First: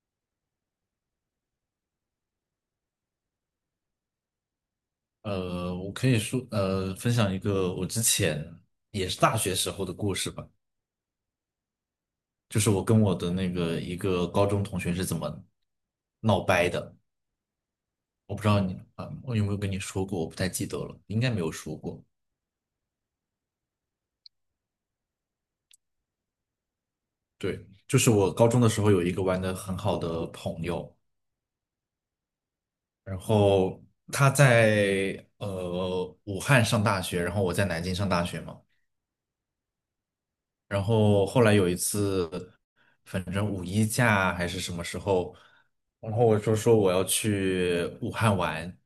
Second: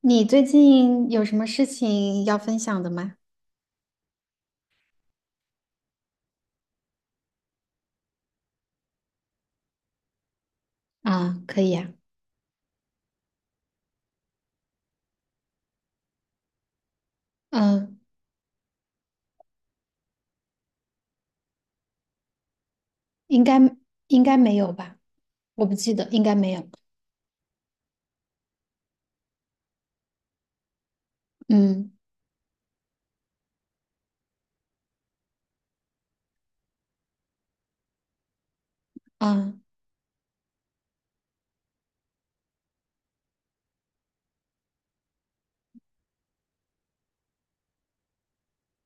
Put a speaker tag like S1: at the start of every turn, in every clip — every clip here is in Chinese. S1: 你最近有什么事情要分享的吗？
S2: 我可以说，分享一个我之前也是大学时候的故事吧，
S1: 啊，可以啊。
S2: 就是我跟我的一个高中同学是怎么闹掰的。
S1: 嗯。
S2: 我不知道你啊，我有没有跟你说过，我不太记得了，应该没有说过。
S1: 应该应该没有吧？我不记得，应该没有。
S2: 对，就是我高中的时候有一个玩的很好的朋友，
S1: 嗯。
S2: 然后他在武汉上大学，然后我在南京上大学嘛。
S1: 啊
S2: 然后后来有一次，反正五一假还是什么时候，然后我就说我要去武汉玩，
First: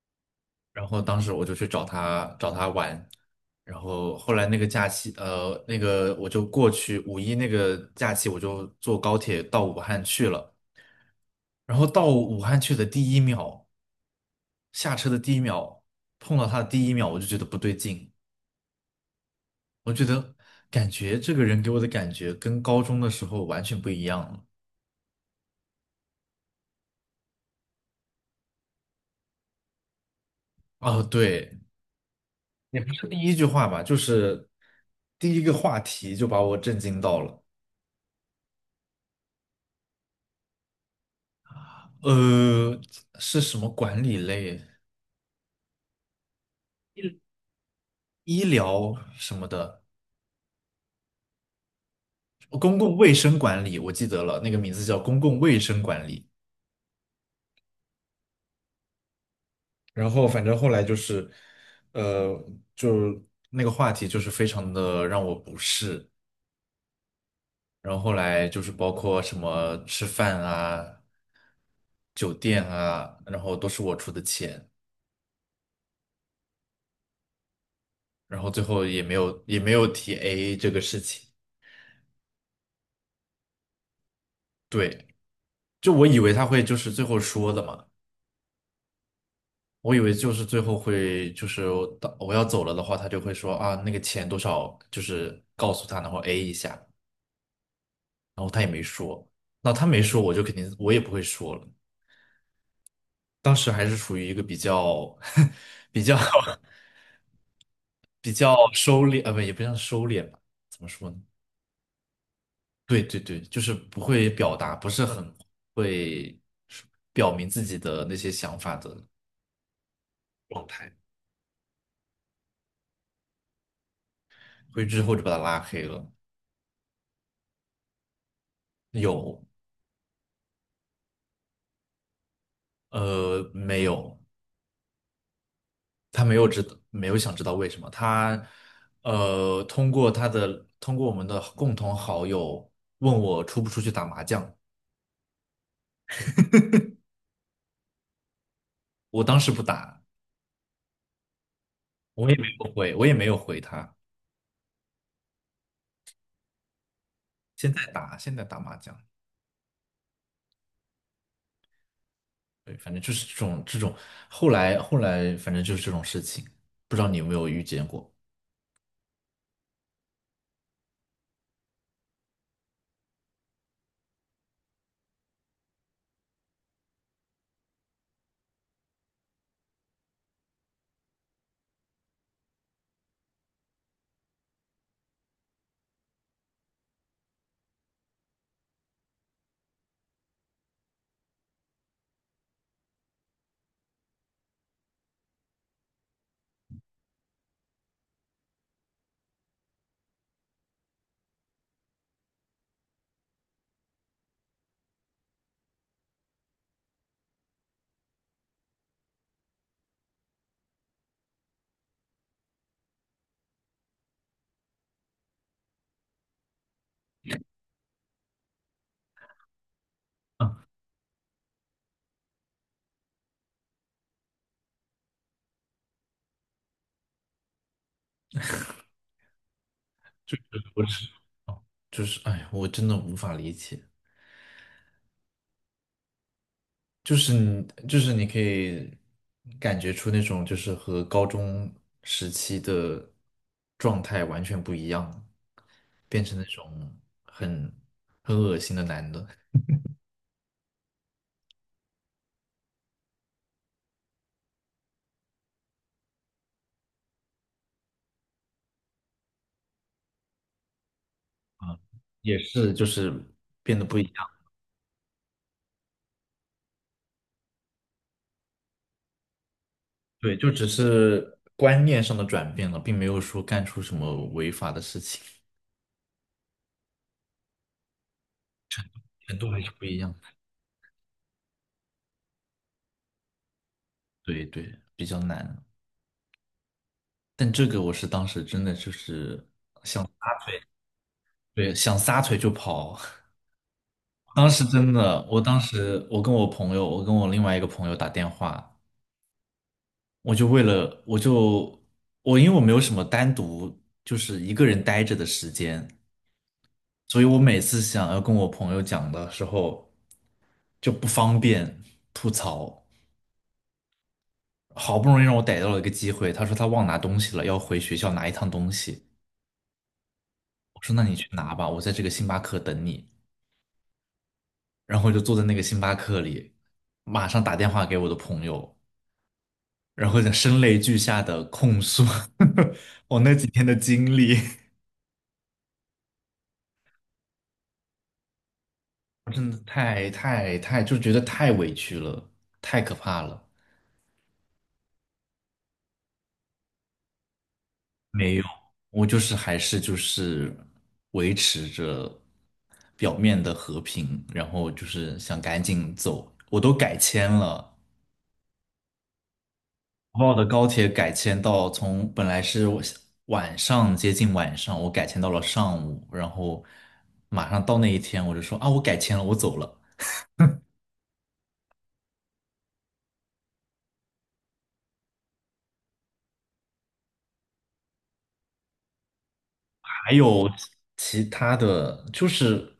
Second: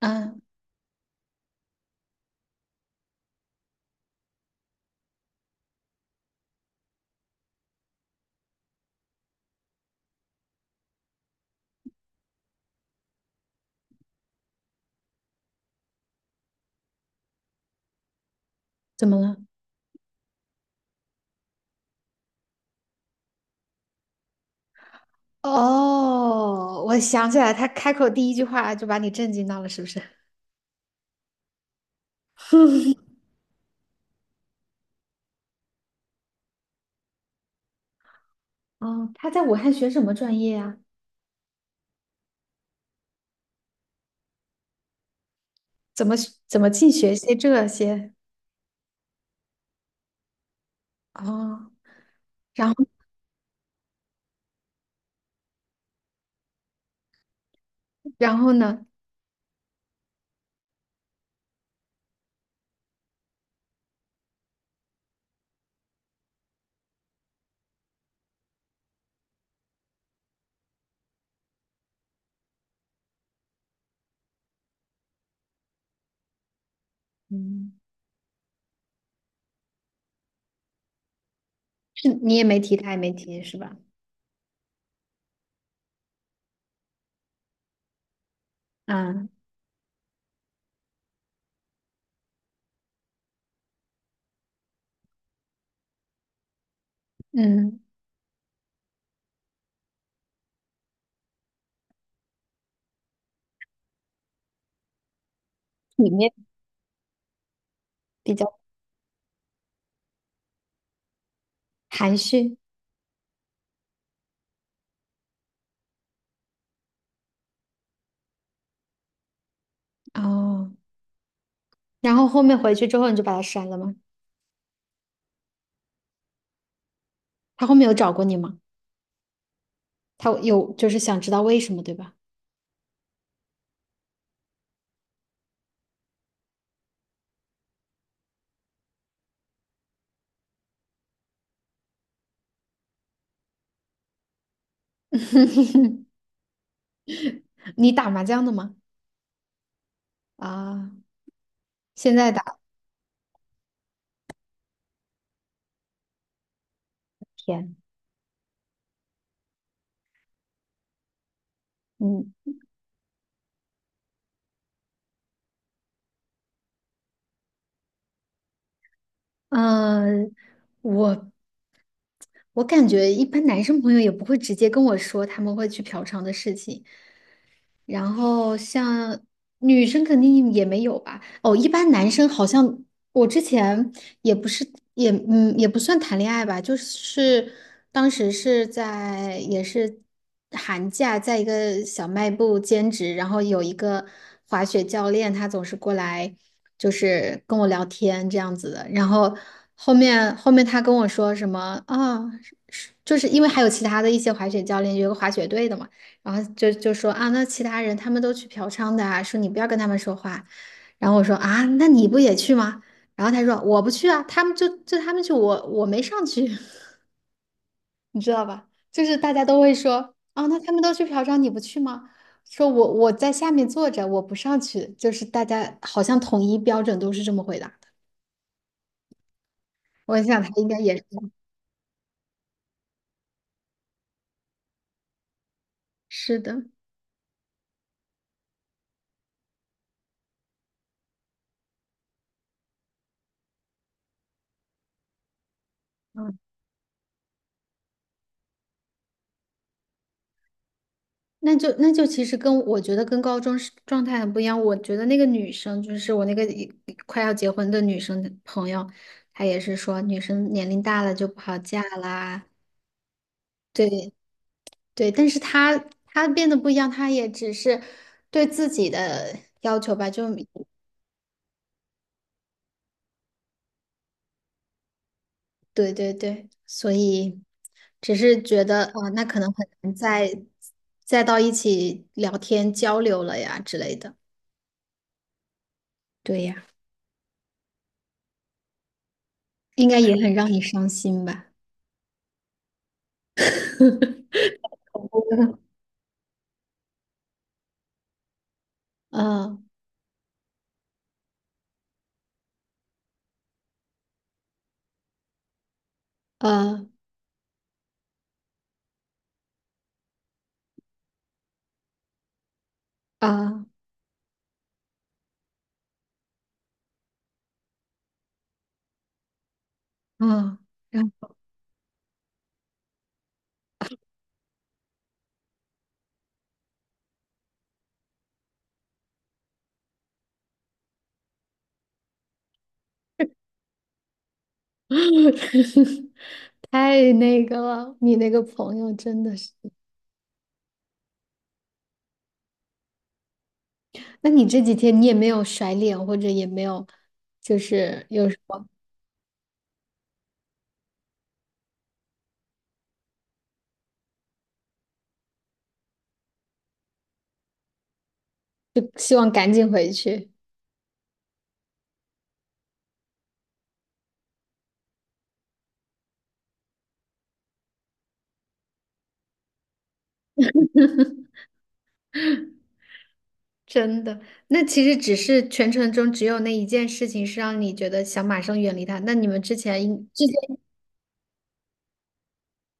S1: 啊，
S2: 然后当时我就去找他玩，然后后来那个假期，那个我就过去五一那个假期，我就坐高铁到武汉去了，然后到武汉去的第一秒，下车的第一秒，碰到他的第一秒，我就觉得不对劲，
S1: 怎么了？
S2: 我觉得感觉这个人给我的感觉跟高中的时候完全不一样了。
S1: 哦，我想起来，他开口第一句话就把你震惊到了，是不是？
S2: 哦，对，也不是 第一句话吧，就是第一个话题就把我震惊到了。
S1: 哦，他在武汉学什么专业啊？
S2: 呃，是什么管理类？
S1: 怎么怎么净学些这些？
S2: 医疗什么的，
S1: 哦，
S2: 哦，
S1: 然
S2: 公
S1: 后
S2: 共卫生管理，我记得了，那个名字叫公共卫生管理。
S1: 然后呢？
S2: 然后反正后来就是，呃，就那个话题就是非常的让我不适。然后后来就是包括什么吃饭啊、酒店啊，然后都是我出的钱。
S1: 嗯，
S2: 然后最后也没有提 AA 这个事情。
S1: 是你也没提，他也没提，是吧？
S2: 对，就我以为他会就是最后说的嘛，
S1: 啊。
S2: 我以为就是最后会就是我要走了的话，他就会说啊那个钱多少，就是告诉他，然后 A 一下，
S1: 嗯，
S2: 然后他也没说，那他没说我就肯定我也不会说了。当时还是处于一个比较 比
S1: 里
S2: 较
S1: 面
S2: 比
S1: 比较
S2: 较收敛，不也不像收敛吧，怎么说呢？
S1: 含蓄。
S2: 对对对，就是不会表达，不是很会表明自己的那些想法的状
S1: 哦，
S2: 态，
S1: 然后后面回去之后你就把他删了吗？
S2: 所以之后就把他拉黑了。
S1: 他后面有找过你吗？
S2: 有，
S1: 他有就是想知道为什么，对吧？
S2: 没有，他没有知道，没有想知道为什么他，通过我们的共同好友问我出不出去打麻将，
S1: 你打麻将的吗？
S2: 我当时不打，
S1: 啊，现在
S2: 我也没
S1: 打
S2: 有回，我也没有回他，现
S1: 天。
S2: 在打，现在打麻将。
S1: 嗯
S2: 对，反正就是这种，后来反正就是这种事情，不知道你有没有遇见过？
S1: 嗯。我我感觉一般男生朋友也不会直接跟我说他们会去嫖娼的事情，然后像女生肯定也没有吧。哦，一般男生好像我之前也不是也也不算谈恋爱吧，就是当时是在也是寒假，在一个小卖部兼职，然后有一个滑雪教练，他总是过来就是跟我聊天这样子的，然后后面他跟我说什么啊，是就是因为还有其他的一些滑雪教练，有个滑雪队的嘛，然后就说啊，那其他人他们都去嫖娼的啊，说你不要跟他们说话。然后我说啊，那你不也去吗？然后他说我不去啊，他们就他们去，我没上去。你知道吧？就是大家都会说啊，那他们都去嫖娼，你不去吗？说我在下面坐着，我不上去，就是大家好像统一标准都是这么回答的。我
S2: 就
S1: 想
S2: 是
S1: 他应该
S2: 我
S1: 也是。
S2: 是就是哎呀，我真的无法理解，
S1: 是的。
S2: 就是你可以感觉出那种就是和高中时期的状态完全不一样，变成
S1: 嗯，
S2: 那种很很恶心的男的，
S1: 那就那就其实跟我觉得跟高中是状态很不一样。我觉得那个女生就是我那个一快要结婚的女生朋友，她也是说女生年龄大了就不好嫁
S2: 也
S1: 啦。
S2: 是就是变得不一
S1: 对
S2: 样，
S1: 对，但是他他变得不一样，他也只是对自己的要求吧，就
S2: 对，就只是观念上的转变了，并没有说干出什么违法的事情，
S1: 对对对，所以只是觉得啊、那
S2: 程
S1: 可能
S2: 度还
S1: 很
S2: 是不
S1: 难
S2: 一样。
S1: 再再到一起聊天交流了呀之类的。
S2: 对对，比较难。
S1: 对呀，
S2: 但这个我是当时真的就是
S1: 应该也很让你伤心吧？
S2: 对，想撒腿就跑。当时真的，我当时我跟我朋友，我跟我另外一个朋友打电话，
S1: 啊
S2: 我就为了我就我因为我没有什么单独就是一个人待着的时间，
S1: 啊
S2: 所以我每次想要跟我朋友讲的时候就不方便吐槽。
S1: 啊
S2: 好不容易让我逮到了一个机会，他说他忘拿东西了，要回学校拿一趟东西。
S1: 啊！
S2: 我说那
S1: 然
S2: 你去
S1: 后
S2: 拿吧，我在这个星巴克等你。然后就坐在那个星巴克里，马上打电话给我的朋友，然后就声泪俱下的控诉 我那几天的经历，
S1: 太那个了，你那个朋友真
S2: 我
S1: 的是。
S2: 真的太太太就觉得太委屈了，太可怕了。
S1: 那你这几天你也没有甩脸，或者也没有，就是有
S2: 没
S1: 什
S2: 有，
S1: 么，
S2: 我就是还是就是维持着表面的和平，然后就是想赶紧走，我都改签了，
S1: 就希望赶紧回
S2: 国
S1: 去。
S2: 贸的高铁改签到从本来是我晚上接近晚上，我改签到了上午，然后马上到那一天，我就说啊，我改签了，我走了。
S1: 真的，那其实只是全程中只有那一件事情是让你觉得想马上远离他。那你们之前应
S2: 还
S1: 之
S2: 有
S1: 前，
S2: 其他的，就是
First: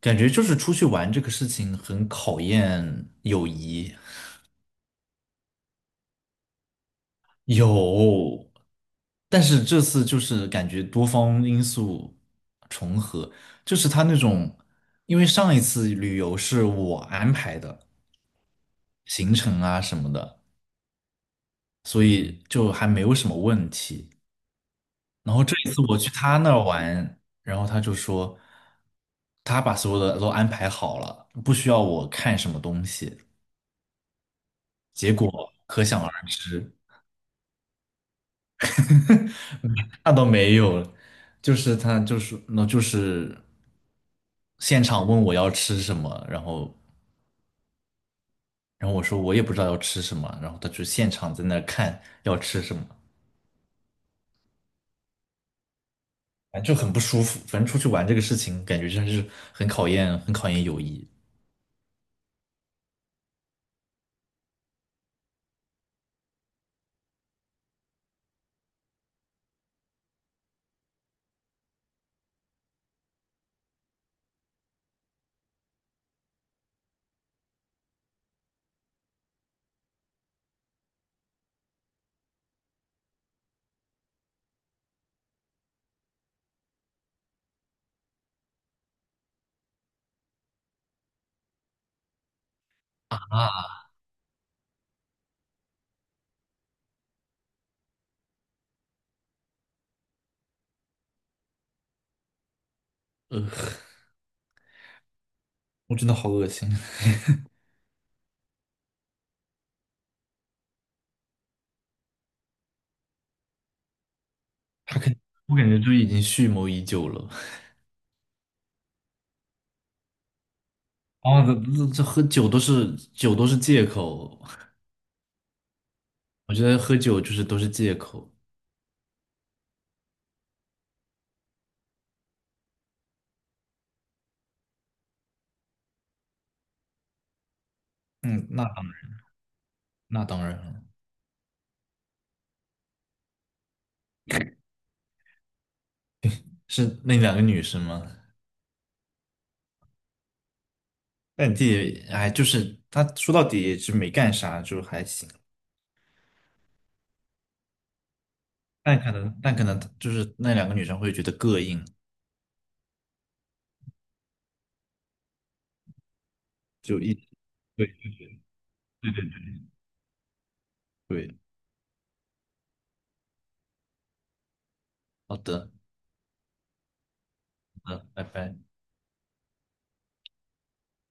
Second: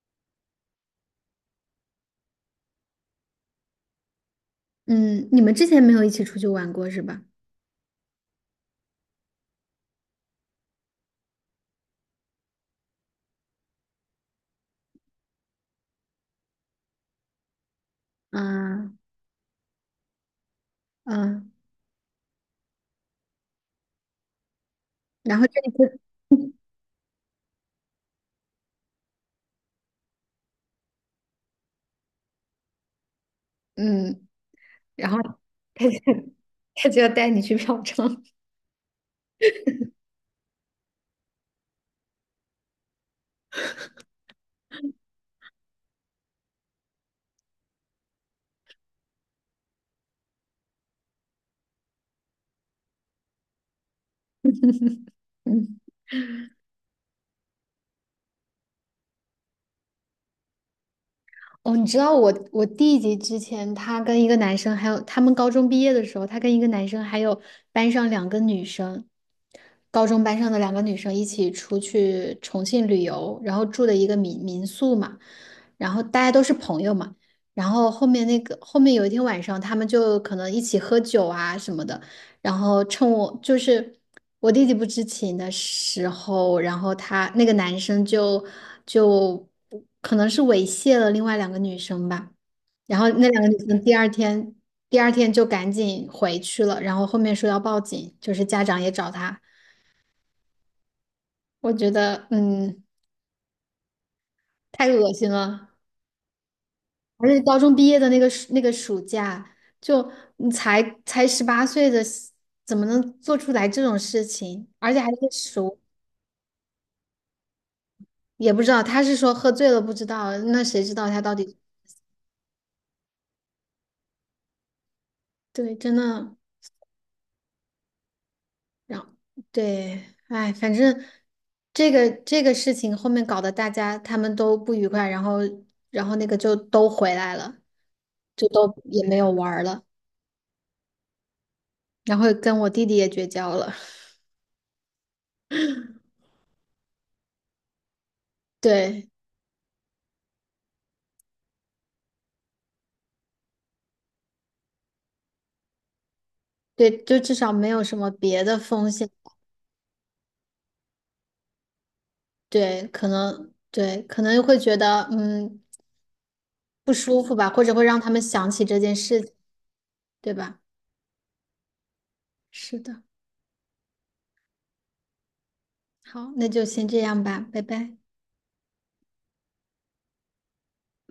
S2: 感觉就是出去玩这个事情很考验友谊，
S1: 嗯，你们之前没有一起出去玩过是吧？
S2: 有，但是这次就是感觉多方因素重合，就是他那种，因为上一次旅游是我安排的
S1: 嗯
S2: 行程啊什么的。
S1: 嗯，
S2: 所以就还没有什么问题。然
S1: 然
S2: 后
S1: 后
S2: 这
S1: 这一
S2: 一次我
S1: 次，
S2: 去他那儿玩，然后他就说他把所有的都安排好了，不需要我看什么东西。
S1: 嗯，然
S2: 结
S1: 后
S2: 果可
S1: 他就
S2: 想而 知，
S1: 他就要带你去嫖娼，
S2: 那倒没有，就是他就是那就是现场问我要吃什么，然后我说我也不知道要吃什么，然后他就现场在那儿看要吃什么。
S1: 嗯。
S2: 反正就很不舒服，反正出去玩这个事情，感觉真是很考验，很考验友谊。
S1: 哦，你知道我弟弟之前他跟一个男生，还有他们高中毕业的时候，他跟一个男生还有班上两个女生，高中班上的两个女生一起出去重庆旅游，然后住的一个民民宿嘛，然后大家都是朋友嘛，然后后面那个后面有一天晚上，他们就可能一起喝酒啊什么的，然后趁我就是我弟弟不知情的时候，然后他那个男生就可能是猥亵了另外两个女生吧，然后那两个女
S2: 啊。
S1: 生第二天就赶紧回去了，然后后面说要报警，就是家长也找他，我觉得嗯
S2: 呃，
S1: 太恶心了，
S2: 我真的好恶心。
S1: 而且 高中毕业的那个暑那个暑假，就你才18岁的，怎么能做出来这种事情，而且
S2: 他
S1: 还
S2: 肯，
S1: 是
S2: 我感
S1: 熟。
S2: 觉就已经蓄谋已久了。
S1: 也不知道，他是说喝醉了不知道，那谁知道他到
S2: 啊，这
S1: 底
S2: 这这喝酒都是借口，
S1: 对，真的，
S2: 我觉得喝酒就是都是借口。
S1: 然后对，哎，反正这个事情后面搞得大家他们都不愉快，然后那个就都回来了，
S2: 嗯，
S1: 就
S2: 那
S1: 都也没有玩儿了，
S2: 那当然了，
S1: 然后跟我弟弟也绝交了，
S2: 是那两个女生吗？
S1: 对
S2: 但你自己，哎，就是他说到底也是没干啥，就还行。
S1: 对，就至少没有什么别的风
S2: 但
S1: 险，
S2: 可能，但可能就是那两个女生会觉得膈应，
S1: 对，可能对可能会觉得嗯不
S2: 就一，
S1: 舒服吧，或者会
S2: 对
S1: 让他们想起这件
S2: 对
S1: 事
S2: 对
S1: 情，对吧？
S2: 对，对，
S1: 是的。
S2: 好的，
S1: 好，那就先这样吧，拜
S2: 好
S1: 拜。
S2: 的，拜拜。